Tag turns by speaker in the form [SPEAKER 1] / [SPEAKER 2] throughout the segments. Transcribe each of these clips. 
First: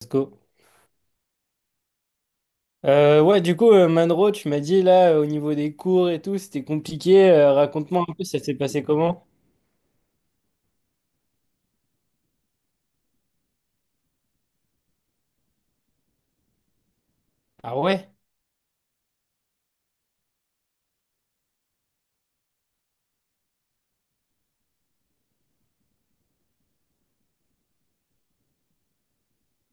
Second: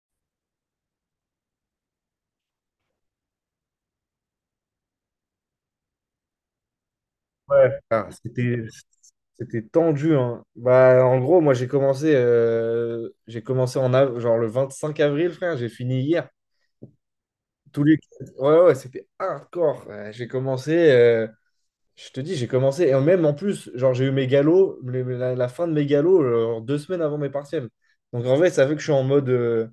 [SPEAKER 1] Let's go. Ouais, du coup, Manro, tu m'as dit là, au niveau des cours et tout, c'était compliqué.
[SPEAKER 2] Ouais.
[SPEAKER 1] Raconte-moi
[SPEAKER 2] Ah,
[SPEAKER 1] un peu, ça s'est
[SPEAKER 2] c'était,
[SPEAKER 1] passé comment?
[SPEAKER 2] c'était tendu, hein. Bah, en gros, moi, j'ai commencé genre le 25 avril, frère. J'ai fini hier.
[SPEAKER 1] Ah
[SPEAKER 2] Tous les...
[SPEAKER 1] ouais?
[SPEAKER 2] Ouais, ouais, c'était hardcore. Ouais, j'ai commencé, je te dis, j'ai commencé. Et même en plus, genre, j'ai eu mes galops, la fin de mes galops, genre, 2 semaines avant mes partiels. Donc, en vrai, ça fait que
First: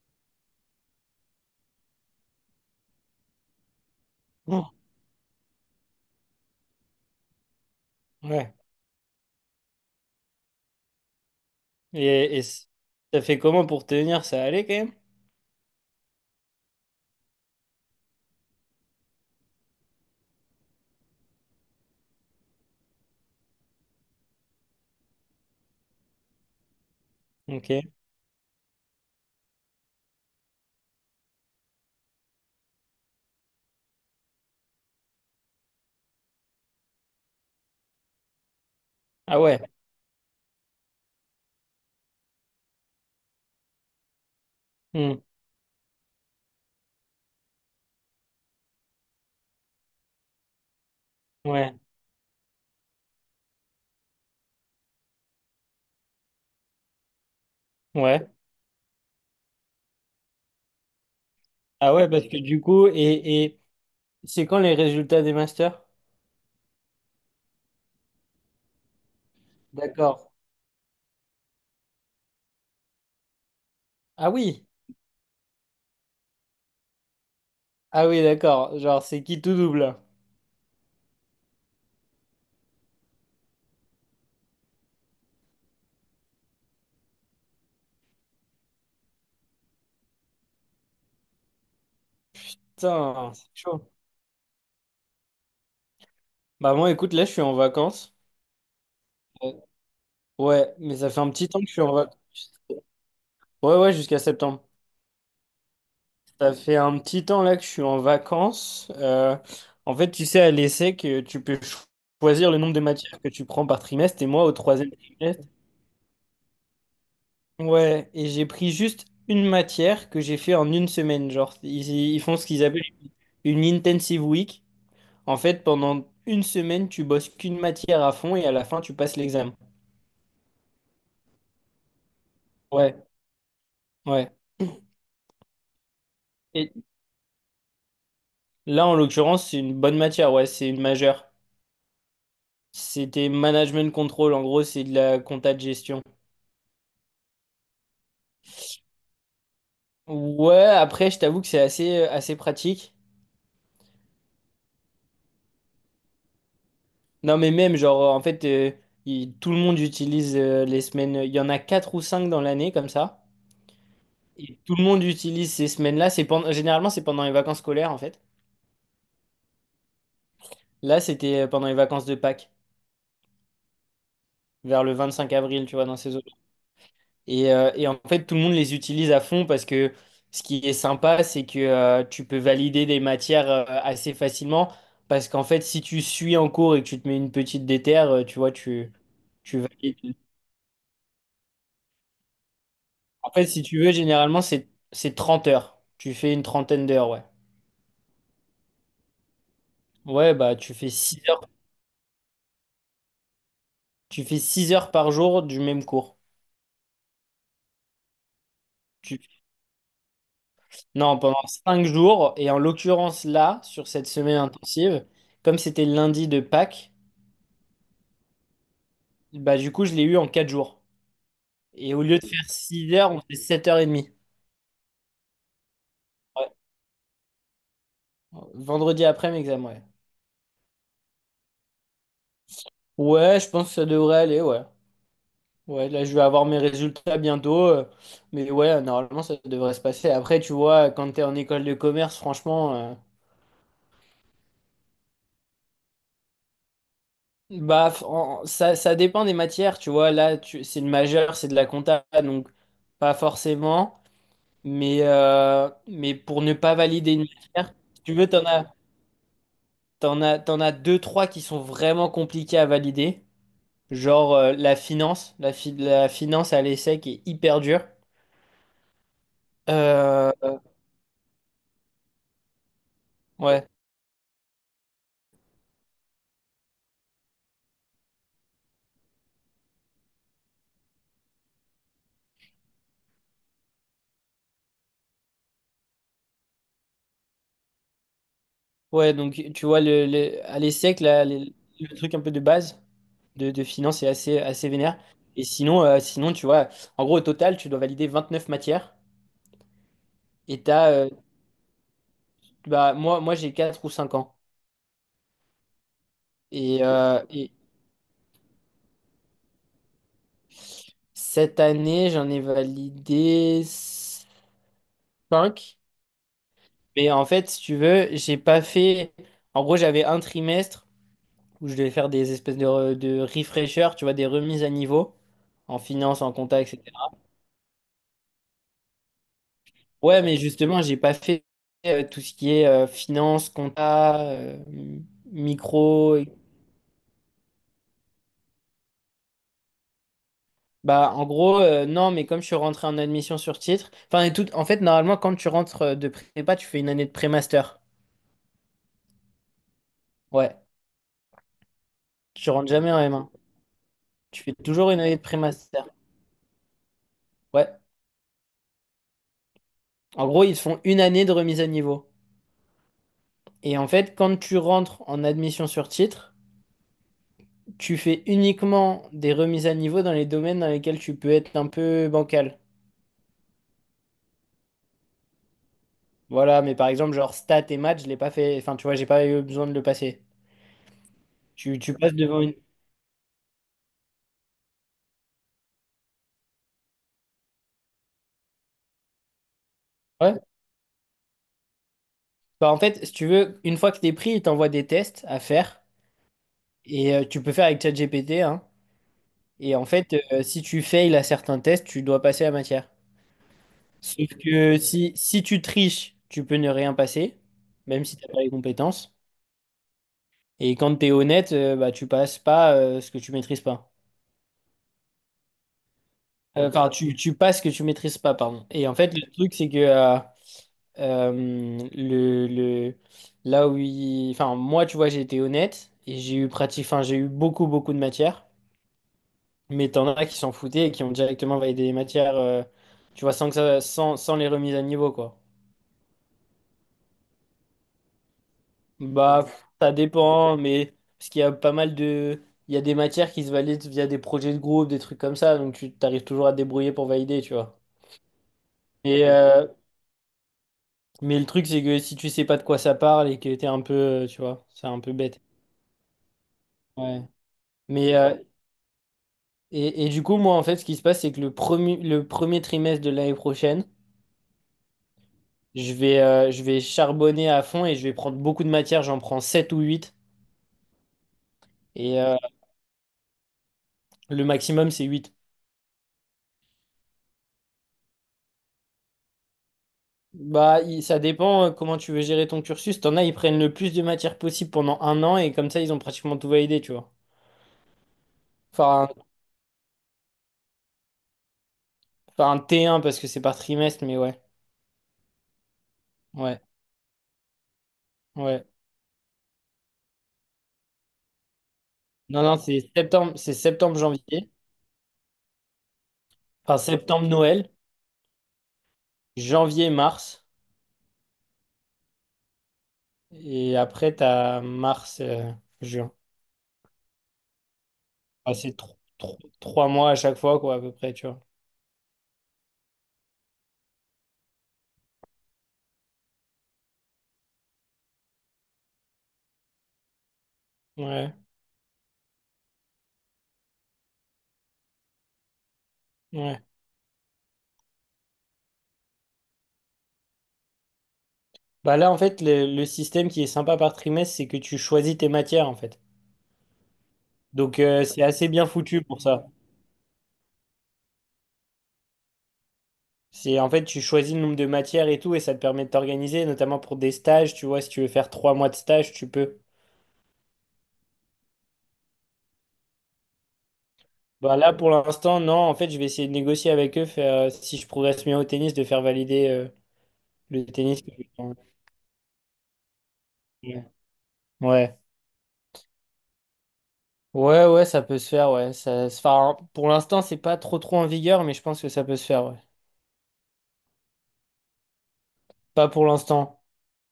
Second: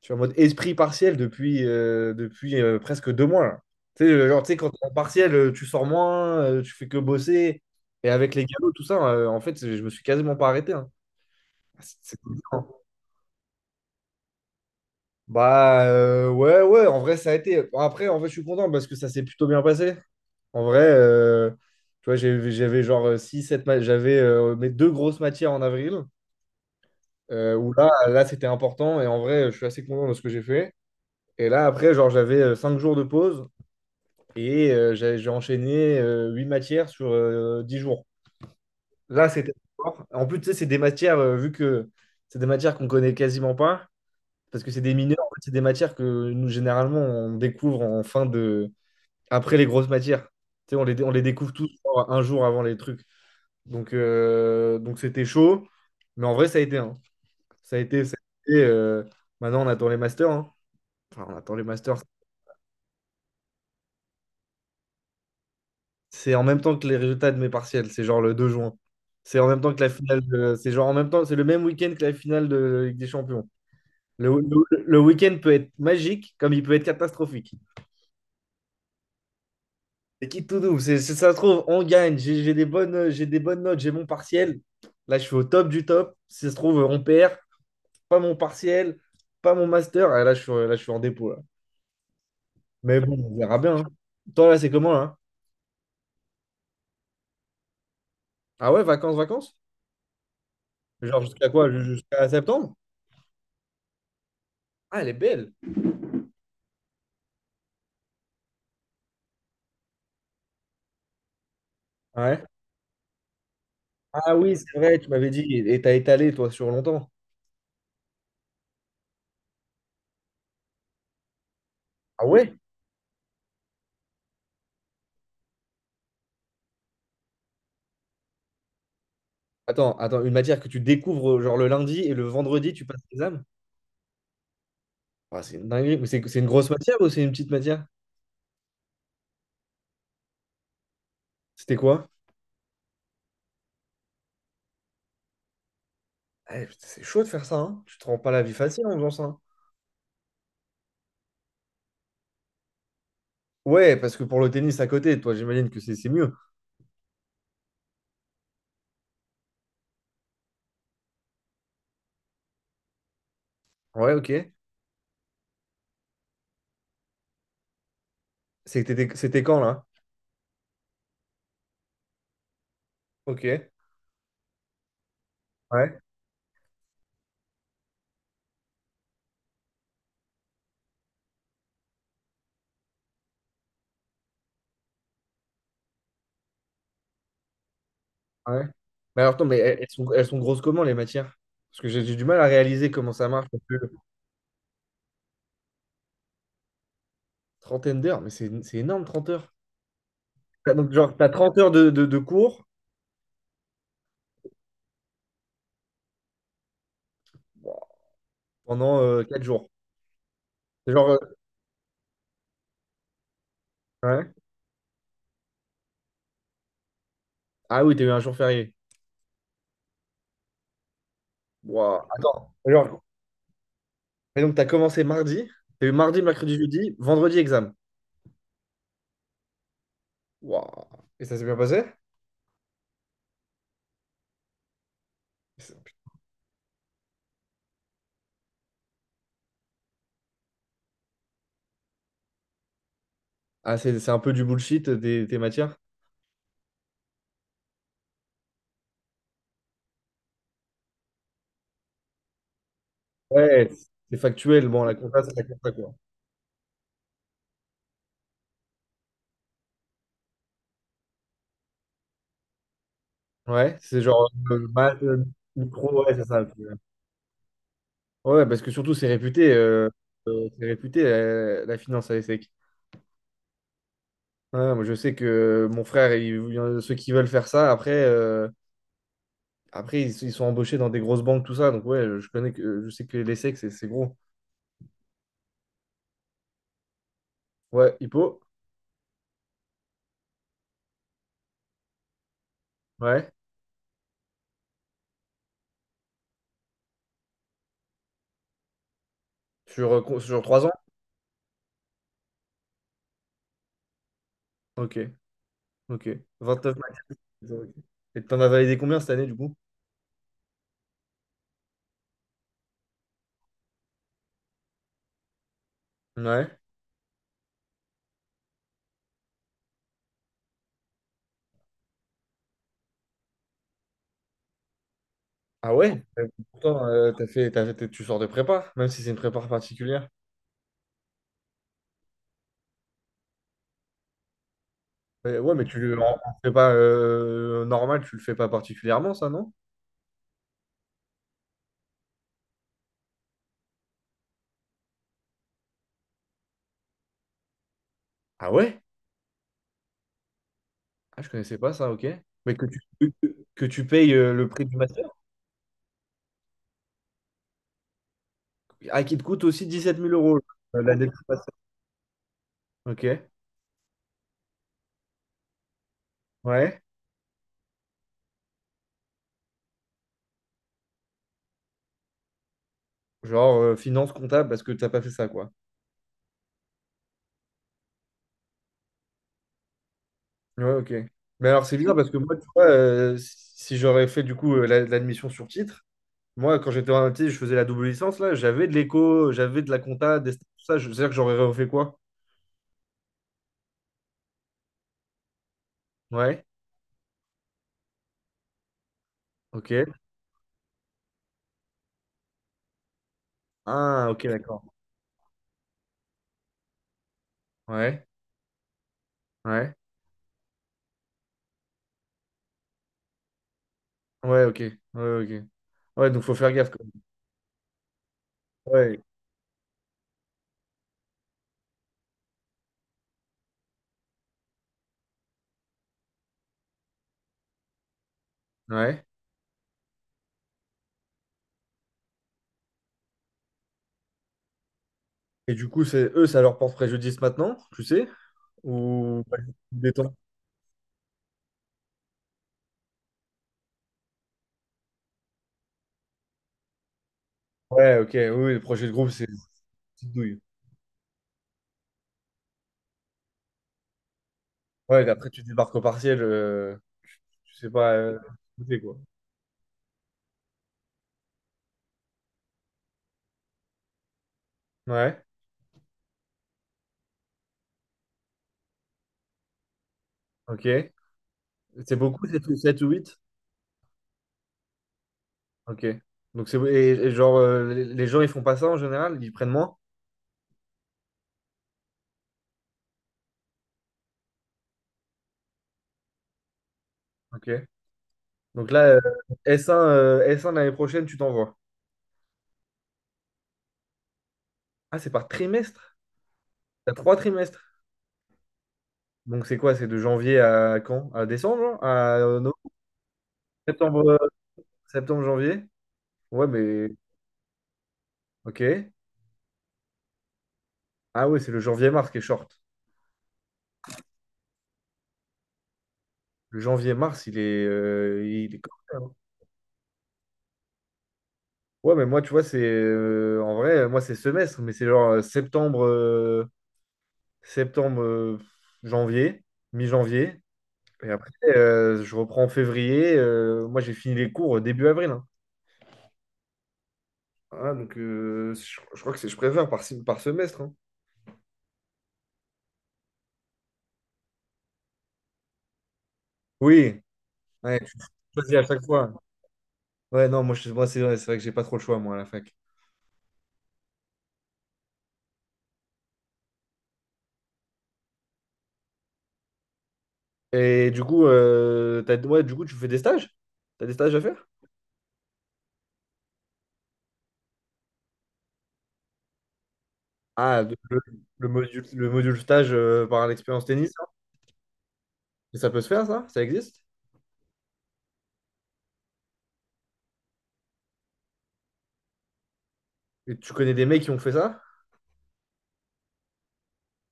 [SPEAKER 2] je suis en mode esprit partiel depuis presque 2 mois, là. Tu sais, genre, quand
[SPEAKER 1] Oh,
[SPEAKER 2] t'es en partiel, tu sors moins, tu fais que bosser. Et avec les
[SPEAKER 1] ouais.
[SPEAKER 2] galops, tout ça, en fait, je me suis quasiment pas arrêté, hein. C'est
[SPEAKER 1] Et, et
[SPEAKER 2] dur.
[SPEAKER 1] c- Ça fait comment pour tenir? Ça allait quand même?
[SPEAKER 2] Bah ouais, ouais, en vrai, ça a été. Bon, après, en vrai, je suis content parce que ça s'est plutôt bien passé. En vrai, tu vois, j'avais genre six sept 7 j'avais mes deux grosses matières en avril, où
[SPEAKER 1] Ok.
[SPEAKER 2] là c'était important. Et en vrai, je suis assez content de ce que j'ai fait. Et là, après, genre, j'avais 5 jours de pause. Et j'ai enchaîné huit matières sur 10 jours. Là,
[SPEAKER 1] Ah
[SPEAKER 2] c'était
[SPEAKER 1] ouais.
[SPEAKER 2] fort. En plus, tu sais, c'est des matières, vu que c'est des matières qu'on connaît quasiment pas, parce que c'est des
[SPEAKER 1] Hmm.
[SPEAKER 2] mineurs, en fait, c'est des matières que nous, généralement, on découvre après les grosses matières. Tu sais, on les découvre tous
[SPEAKER 1] Ouais.
[SPEAKER 2] genre, un jour avant les trucs. Donc c'était chaud. Mais en vrai, ça a été, hein. Ça a été. ça
[SPEAKER 1] Ouais.
[SPEAKER 2] a été, euh, Maintenant, on attend les masters, hein. Enfin, on attend les
[SPEAKER 1] Ah
[SPEAKER 2] masters.
[SPEAKER 1] ouais, parce que du coup, c'est quand les résultats des masters?
[SPEAKER 2] C'est en même temps que les résultats de mes partiels, c'est genre le 2 juin. C'est en même temps que
[SPEAKER 1] D'accord.
[SPEAKER 2] c'est genre en même temps, c'est le même week-end que la finale de Ligue des Champions. Le,
[SPEAKER 1] Ah oui.
[SPEAKER 2] le- le week-end peut être magique comme il peut être catastrophique.
[SPEAKER 1] Ah oui, d'accord. Genre, c'est qui tout double? Là,
[SPEAKER 2] C'est qui tout doux, ça se trouve, on gagne, j'ai des bonnes notes, j'ai mon partiel. Là, je suis au top du top. Si ça se trouve, on perd, pas mon partiel, pas mon master. Ah, là, je suis en dépôt, là. Mais bon,
[SPEAKER 1] putain,
[SPEAKER 2] on
[SPEAKER 1] c'est
[SPEAKER 2] verra bien, hein.
[SPEAKER 1] chaud.
[SPEAKER 2] Toi, là, c'est comment, là?
[SPEAKER 1] Bah moi, écoute, là, je suis en vacances.
[SPEAKER 2] Ah ouais, vacances,
[SPEAKER 1] Euh,
[SPEAKER 2] vacances?
[SPEAKER 1] Ouais, mais ça fait
[SPEAKER 2] Genre
[SPEAKER 1] un
[SPEAKER 2] jusqu'à
[SPEAKER 1] petit temps que
[SPEAKER 2] quoi?
[SPEAKER 1] je suis en
[SPEAKER 2] Jusqu'à
[SPEAKER 1] vacances.
[SPEAKER 2] septembre?
[SPEAKER 1] Ouais, ouais, jusqu'à septembre.
[SPEAKER 2] Ah, elle est belle.
[SPEAKER 1] Ça fait un petit temps là que je suis en vacances. En fait, tu sais, à l'essai que tu peux
[SPEAKER 2] Ouais.
[SPEAKER 1] choisir le nombre de matières que tu prends par trimestre. Et
[SPEAKER 2] Ah
[SPEAKER 1] moi, au
[SPEAKER 2] oui, c'est
[SPEAKER 1] troisième
[SPEAKER 2] vrai, tu m'avais dit,
[SPEAKER 1] trimestre,
[SPEAKER 2] et t'as étalé, toi, sur longtemps.
[SPEAKER 1] ouais, et j'ai pris juste une matière que j'ai fait en une semaine. Genre, ils
[SPEAKER 2] Ah
[SPEAKER 1] font ce
[SPEAKER 2] ouais?
[SPEAKER 1] qu'ils appellent une intensive week. En fait, pendant une semaine, tu bosses qu'une matière à fond et à la fin, tu passes l'examen.
[SPEAKER 2] Attends, attends, une matière que tu découvres, genre le lundi et le vendredi, tu
[SPEAKER 1] Ouais,
[SPEAKER 2] passes l'examen?
[SPEAKER 1] ouais.
[SPEAKER 2] Ah, c'est une dinguerie. Mais c'est une grosse
[SPEAKER 1] Et
[SPEAKER 2] matière ou c'est une petite matière?
[SPEAKER 1] là, en l'occurrence, c'est une bonne matière. Ouais, c'est une majeure.
[SPEAKER 2] C'était quoi?
[SPEAKER 1] C'était management control. En gros, c'est de la compta de gestion.
[SPEAKER 2] Eh, putain, c'est chaud de faire ça, hein. Tu te rends pas la vie facile en faisant ça, hein.
[SPEAKER 1] Ouais, après, je t'avoue que c'est assez, assez pratique.
[SPEAKER 2] Ouais, parce que pour le tennis à côté, toi, j'imagine que c'est mieux.
[SPEAKER 1] Non, mais même, genre, en fait, tout le monde utilise les semaines. Il y en a quatre ou cinq dans l'année, comme ça.
[SPEAKER 2] Ouais, ok.
[SPEAKER 1] Et tout le monde utilise ces semaines-là. C'est pendant, généralement, c'est pendant les vacances scolaires, en fait.
[SPEAKER 2] C'était quand, là?
[SPEAKER 1] Là, c'était pendant les vacances de Pâques,
[SPEAKER 2] Ok.
[SPEAKER 1] vers le 25 avril, tu vois, dans
[SPEAKER 2] Ouais,
[SPEAKER 1] ces eaux. Et en fait, tout le monde les utilise à fond parce que ce qui est sympa, c'est que tu peux valider des matières assez facilement. Parce qu'en fait, si tu suis en cours et que tu te mets une petite déterre, tu vois,
[SPEAKER 2] ouais.
[SPEAKER 1] tu,
[SPEAKER 2] Mais alors, attends, mais
[SPEAKER 1] tu
[SPEAKER 2] elles elles sont,
[SPEAKER 1] valides.
[SPEAKER 2] elles sont grosses comment, les matières? Parce que j'ai du mal à réaliser comment ça
[SPEAKER 1] En fait,
[SPEAKER 2] marche. Parce
[SPEAKER 1] si
[SPEAKER 2] que
[SPEAKER 1] tu veux, généralement, c'est 30 heures. Tu fais une trentaine d'heures, ouais.
[SPEAKER 2] Trentaine d'heures, mais c'est énorme, 30 heures.
[SPEAKER 1] Ouais, bah,
[SPEAKER 2] Donc, genre, t'as 30 heures de cours.
[SPEAKER 1] tu fais 6 heures par jour du même cours.
[SPEAKER 2] Wow. Pendant
[SPEAKER 1] Tu...
[SPEAKER 2] 4 jours. C'est genre,
[SPEAKER 1] Non, pendant 5 jours. Et en l'occurrence, là, sur cette
[SPEAKER 2] ouais.
[SPEAKER 1] semaine intensive, comme c'était lundi de Pâques,
[SPEAKER 2] Ah oui, t'as eu un jour férié.
[SPEAKER 1] bah, du coup, je l'ai eu en 4 jours. Et au
[SPEAKER 2] Waouh.
[SPEAKER 1] lieu de faire
[SPEAKER 2] Attends.
[SPEAKER 1] 6
[SPEAKER 2] Genre,
[SPEAKER 1] heures, on fait sept heures 30.
[SPEAKER 2] et donc, t'as commencé mardi, t'as eu mardi,
[SPEAKER 1] Ouais.
[SPEAKER 2] mercredi, jeudi, vendredi, examen.
[SPEAKER 1] Vendredi après mes examens, ouais.
[SPEAKER 2] Waouh. Et ça s'est bien passé?
[SPEAKER 1] Ouais, je pense que ça devrait aller, ouais. Ouais,
[SPEAKER 2] C'est-
[SPEAKER 1] là, je vais avoir mes résultats bientôt. Mais ouais, normalement, ça devrait se passer. Après, tu vois, quand t'es en école de commerce, franchement,
[SPEAKER 2] Ah, c'est un peu du bullshit, tes matières?
[SPEAKER 1] ça, ça dépend des matières, tu vois. Là, tu, c'est le majeur, c'est de la compta, donc pas
[SPEAKER 2] Ouais,
[SPEAKER 1] forcément.
[SPEAKER 2] c'est factuel. Bon, la
[SPEAKER 1] Mais,
[SPEAKER 2] compta, c'est la
[SPEAKER 1] euh,
[SPEAKER 2] compta, quoi.
[SPEAKER 1] mais pour ne pas valider une matière, si tu veux, t'en as deux, trois qui sont vraiment compliqués à valider.
[SPEAKER 2] Ouais, c'est genre
[SPEAKER 1] Genre la
[SPEAKER 2] maths,
[SPEAKER 1] finance,
[SPEAKER 2] micro,
[SPEAKER 1] la
[SPEAKER 2] ouais, c'est ça.
[SPEAKER 1] finance à l'ESSEC est hyper dure.
[SPEAKER 2] Ouais, parce que surtout, c'est réputé, euh,
[SPEAKER 1] Euh, euh,
[SPEAKER 2] c'est réputé euh, la finance à l'ESSEC.
[SPEAKER 1] ouais,
[SPEAKER 2] Ouais, moi, je sais que mon frère, il y en a ceux qui veulent faire ça, après ils sont embauchés dans des grosses banques, tout ça. Donc, ouais, je sais que les sexes, c'est gros. Ouais, Hippo?
[SPEAKER 1] ouais, donc tu vois, à l'ESSEC, là, le truc un peu de base
[SPEAKER 2] Ouais.
[SPEAKER 1] de finance est assez, assez vénère. Et sinon, sinon, tu vois, en gros, au total, tu dois valider 29 matières.
[SPEAKER 2] Sur, sur
[SPEAKER 1] Et
[SPEAKER 2] 3 ans?
[SPEAKER 1] t'as, euh, moi, moi j'ai 4 ou cinq ans.
[SPEAKER 2] Ok, ok. 29
[SPEAKER 1] Et,
[SPEAKER 2] max.
[SPEAKER 1] euh, et
[SPEAKER 2] Ok. Et t'en as validé combien cette année, du coup?
[SPEAKER 1] cette année, j'en ai validé 5.
[SPEAKER 2] Ouais.
[SPEAKER 1] Mais en fait, si tu veux, j'ai pas fait. En gros, j'avais un trimestre où je devais faire des espèces de, de refreshers, tu vois, des remises à niveau
[SPEAKER 2] Ah
[SPEAKER 1] en
[SPEAKER 2] ouais?
[SPEAKER 1] finance, en compta,
[SPEAKER 2] Pourtant,
[SPEAKER 1] etc.
[SPEAKER 2] tu sors de prépa, même si c'est une prépa particulière.
[SPEAKER 1] Ouais, mais justement, j'ai pas fait tout ce qui est finance, compta,
[SPEAKER 2] Ouais, mais tu le en
[SPEAKER 1] micro.
[SPEAKER 2] en prépa normale, tu le fais pas particulièrement, ça, non?
[SPEAKER 1] Bah, en gros, non, mais comme je suis rentré en admission sur titre, enfin, et tout, en fait, normalement, quand tu rentres de prépa, tu fais une année de pré-master.
[SPEAKER 2] Ah ouais?
[SPEAKER 1] Ouais,
[SPEAKER 2] Ah, je connaissais pas ça, ok.
[SPEAKER 1] tu
[SPEAKER 2] Mais que
[SPEAKER 1] rentres
[SPEAKER 2] tu,
[SPEAKER 1] jamais en M1.
[SPEAKER 2] que tu payes
[SPEAKER 1] Tu
[SPEAKER 2] le
[SPEAKER 1] fais
[SPEAKER 2] prix du
[SPEAKER 1] toujours une
[SPEAKER 2] master,
[SPEAKER 1] année de pré-master. Ouais.
[SPEAKER 2] ah, qui te coûte aussi dix-sept mille
[SPEAKER 1] En
[SPEAKER 2] euros
[SPEAKER 1] gros, ils te font une
[SPEAKER 2] l'année du
[SPEAKER 1] année de
[SPEAKER 2] master.
[SPEAKER 1] remise à niveau.
[SPEAKER 2] Ok,
[SPEAKER 1] Et en fait, quand tu rentres en admission sur titre,
[SPEAKER 2] ouais.
[SPEAKER 1] tu fais uniquement des remises à niveau dans les domaines dans lesquels tu peux être un peu bancal.
[SPEAKER 2] Genre finance comptable parce que t'as pas fait ça, quoi.
[SPEAKER 1] Voilà, mais par exemple, genre stats et maths, je l'ai pas fait. Enfin, tu vois, j'ai pas eu besoin de le passer.
[SPEAKER 2] Ouais, ok. Mais alors c'est
[SPEAKER 1] Tu
[SPEAKER 2] bizarre parce
[SPEAKER 1] passes
[SPEAKER 2] que moi,
[SPEAKER 1] devant
[SPEAKER 2] tu
[SPEAKER 1] une.
[SPEAKER 2] vois, si j'aurais fait du coup l'admission sur titre, moi quand j'étais en MT, je faisais la double licence, là, j'avais de l'éco, j'avais de la compta, des
[SPEAKER 1] Ouais.
[SPEAKER 2] stats, tout ça, je veux dire que j'aurais refait quoi?
[SPEAKER 1] Bah, en fait, si tu veux, une fois que t'es pris, il t'envoie des tests à faire.
[SPEAKER 2] Ouais,
[SPEAKER 1] Et tu peux faire avec ChatGPT, hein.
[SPEAKER 2] ok.
[SPEAKER 1] Et en fait, si tu fails à certains tests, tu dois passer la matière.
[SPEAKER 2] Ah, ok,
[SPEAKER 1] Sauf
[SPEAKER 2] d'accord.
[SPEAKER 1] que si tu triches, tu peux ne rien passer, même
[SPEAKER 2] Ouais,
[SPEAKER 1] si t'as pas les compétences.
[SPEAKER 2] ouais,
[SPEAKER 1] Et quand t'es honnête, bah, tu passes pas ce que tu maîtrises pas.
[SPEAKER 2] ouais, ok, ouais, ok. Ouais, donc faut faire gaffe quand
[SPEAKER 1] Enfin,
[SPEAKER 2] même.
[SPEAKER 1] tu passes ce que tu maîtrises pas, pardon. Et en
[SPEAKER 2] Ouais,
[SPEAKER 1] fait, le truc, c'est que euh, le, le, là où il... Enfin, moi, tu vois, j'ai été honnête et j'ai eu pratique... Enfin, j'ai eu beaucoup, beaucoup de matières.
[SPEAKER 2] ouais.
[SPEAKER 1] Mais t'en as qui s'en foutaient et qui ont directement validé les matières, tu vois, sans que ça... sans les remises à niveau, quoi.
[SPEAKER 2] Et du coup, c'est eux, ça leur porte préjudice maintenant, tu sais? Ou pas
[SPEAKER 1] Bah, ouais. Pff,
[SPEAKER 2] des
[SPEAKER 1] ça
[SPEAKER 2] temps?
[SPEAKER 1] dépend, mais... Parce qu'il y a pas mal de... Il y a des matières qui se valident via des projets de groupe, des trucs comme ça. Donc, tu t'arrives toujours à te débrouiller pour valider, tu vois.
[SPEAKER 2] Ouais, ok, oui, oui, le projet de groupe, c'est
[SPEAKER 1] Et,
[SPEAKER 2] une
[SPEAKER 1] Ok.
[SPEAKER 2] petite douille.
[SPEAKER 1] Mais le truc, c'est que si tu sais pas de quoi ça parle et que t'es un peu, tu vois, c'est un
[SPEAKER 2] Ouais, et
[SPEAKER 1] peu
[SPEAKER 2] après,
[SPEAKER 1] bête.
[SPEAKER 2] tu débarques au partiel,
[SPEAKER 1] Ouais.
[SPEAKER 2] tu sais pas
[SPEAKER 1] Mais, euh,
[SPEAKER 2] côté, quoi.
[SPEAKER 1] et du coup, moi, en fait, ce qui se passe, c'est que le premier trimestre de l'année prochaine,
[SPEAKER 2] Ouais,
[SPEAKER 1] je vais charbonner à fond et je vais prendre beaucoup de matières. J'en prends 7 ou huit.
[SPEAKER 2] ok. C'est
[SPEAKER 1] Et
[SPEAKER 2] beaucoup, 7 ou huit.
[SPEAKER 1] le maximum, c'est 8.
[SPEAKER 2] Ok. Donc, c'est et genre, les gens, ils font pas ça en général, ils prennent moins?
[SPEAKER 1] Bah, ça dépend comment tu veux gérer ton cursus. T'en as, ils prennent le plus de matières possible pendant un an et comme ça, ils ont pratiquement tout validé, tu vois.
[SPEAKER 2] Ok. Donc là,
[SPEAKER 1] Enfin, un,
[SPEAKER 2] S1 l'année prochaine, tu t'envoies.
[SPEAKER 1] enfin, un T1 parce que c'est par trimestre, mais ouais.
[SPEAKER 2] Ah, c'est par trimestre?
[SPEAKER 1] Ouais,
[SPEAKER 2] T'as trois trimestres.
[SPEAKER 1] ouais.
[SPEAKER 2] Donc, c'est quoi? C'est de janvier à quand? À décembre, hein? À
[SPEAKER 1] Non,
[SPEAKER 2] novembre?
[SPEAKER 1] non, c'est septembre, c'est
[SPEAKER 2] Septembre,
[SPEAKER 1] septembre-janvier.
[SPEAKER 2] Septembre, janvier? Ouais,
[SPEAKER 1] Enfin,
[SPEAKER 2] mais
[SPEAKER 1] septembre-Noël,
[SPEAKER 2] ok.
[SPEAKER 1] janvier-mars.
[SPEAKER 2] Ah ouais, c'est le janvier-mars qui est short.
[SPEAKER 1] Et après, t'as mars-juin.
[SPEAKER 2] Le janvier-mars, il est
[SPEAKER 1] C'est
[SPEAKER 2] corsé, hein.
[SPEAKER 1] trois mois à chaque fois, quoi, à peu près, tu vois.
[SPEAKER 2] Ouais, mais moi, tu vois, c'est en vrai, moi, c'est semestre, mais c'est genre septembre, janvier, mi-janvier. Et après,
[SPEAKER 1] Ouais,
[SPEAKER 2] je reprends en février. Moi, j'ai fini les cours début avril, hein.
[SPEAKER 1] ouais.
[SPEAKER 2] Ah, donc, je crois que je préfère par semestre, hein.
[SPEAKER 1] Bah là, en fait, le système qui est sympa par trimestre, c'est que tu choisis tes matières, en fait.
[SPEAKER 2] Oui,
[SPEAKER 1] Donc,
[SPEAKER 2] ouais, tu
[SPEAKER 1] c'est assez
[SPEAKER 2] choisis à
[SPEAKER 1] bien
[SPEAKER 2] chaque
[SPEAKER 1] foutu
[SPEAKER 2] fois.
[SPEAKER 1] pour ça.
[SPEAKER 2] Ouais, non, moi, moi c'est vrai que j'ai pas trop le choix, moi, à la fac.
[SPEAKER 1] C'est, en fait, tu choisis le nombre de matières et tout, et ça te permet de t'organiser, notamment pour des stages, tu vois, si tu veux faire trois mois de stage, tu peux.
[SPEAKER 2] Et du coup, ouais, du coup, tu fais des stages? T'as des stages à faire?
[SPEAKER 1] Bah là, pour l'instant, non. En fait, je vais essayer de négocier avec eux, faire, si je progresse bien au tennis, de faire valider
[SPEAKER 2] Ah,
[SPEAKER 1] le tennis.
[SPEAKER 2] le module stage, par l'expérience
[SPEAKER 1] J'ai-
[SPEAKER 2] tennis, hein.
[SPEAKER 1] Ouais.
[SPEAKER 2] Et ça peut se faire, ça? Ça existe?
[SPEAKER 1] Ouais, ouais, ça peut se faire, ouais. Ça, enfin, pour l'instant, c'est pas trop trop en vigueur, mais je pense que ça peut se faire, ouais.
[SPEAKER 2] Et tu connais des mecs qui ont fait ça?
[SPEAKER 1] Pas pour l'instant.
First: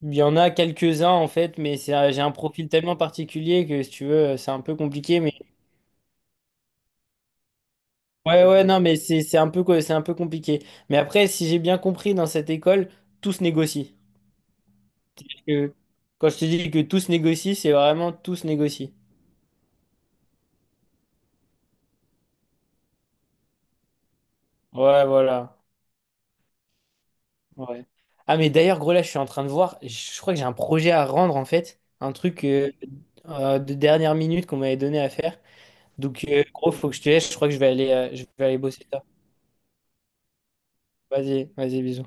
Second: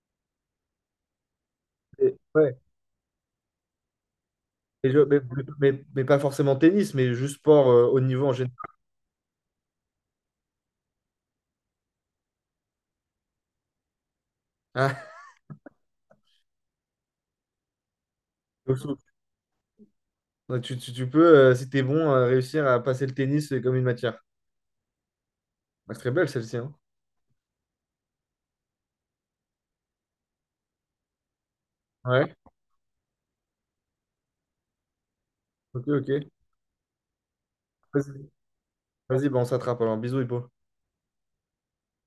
[SPEAKER 1] Il y en a quelques-uns, en fait, mais
[SPEAKER 2] Et-
[SPEAKER 1] j'ai un
[SPEAKER 2] ouais.
[SPEAKER 1] profil tellement particulier que, si tu veux, c'est un peu
[SPEAKER 2] Et je-
[SPEAKER 1] compliqué,
[SPEAKER 2] mais,
[SPEAKER 1] mais...
[SPEAKER 2] mais pas forcément tennis, mais juste sport haut niveau en
[SPEAKER 1] Ouais,
[SPEAKER 2] général.
[SPEAKER 1] ouais, non, mais c'est un peu, c'est un peu compliqué. Mais après, si j'ai bien compris, dans cette école, tout se négocie.
[SPEAKER 2] Ah,
[SPEAKER 1] Que Quand je te dis que tout se négocie, c'est vraiment tout se
[SPEAKER 2] au
[SPEAKER 1] négocie.
[SPEAKER 2] foot. Ouais, tu peux, si t'es bon, réussir à passer le tennis comme une matière.
[SPEAKER 1] Ouais, voilà.
[SPEAKER 2] Ah, c'est très belle celle-ci, hein.
[SPEAKER 1] Ouais. Ah, mais d'ailleurs, gros, là, je suis en train de voir. Je crois que j'ai un projet à rendre, en fait. Un
[SPEAKER 2] Ouais.
[SPEAKER 1] truc de dernière minute qu'on m'avait donné à faire.
[SPEAKER 2] Ok, ok.
[SPEAKER 1] Donc, gros, faut que je te laisse. Je crois que je
[SPEAKER 2] Vas-y,
[SPEAKER 1] vais aller bosser ça.
[SPEAKER 2] vas-y, bah, on s'attrape alors. Bisous, Hippo.
[SPEAKER 1] Vas-y, vas-y, bisous.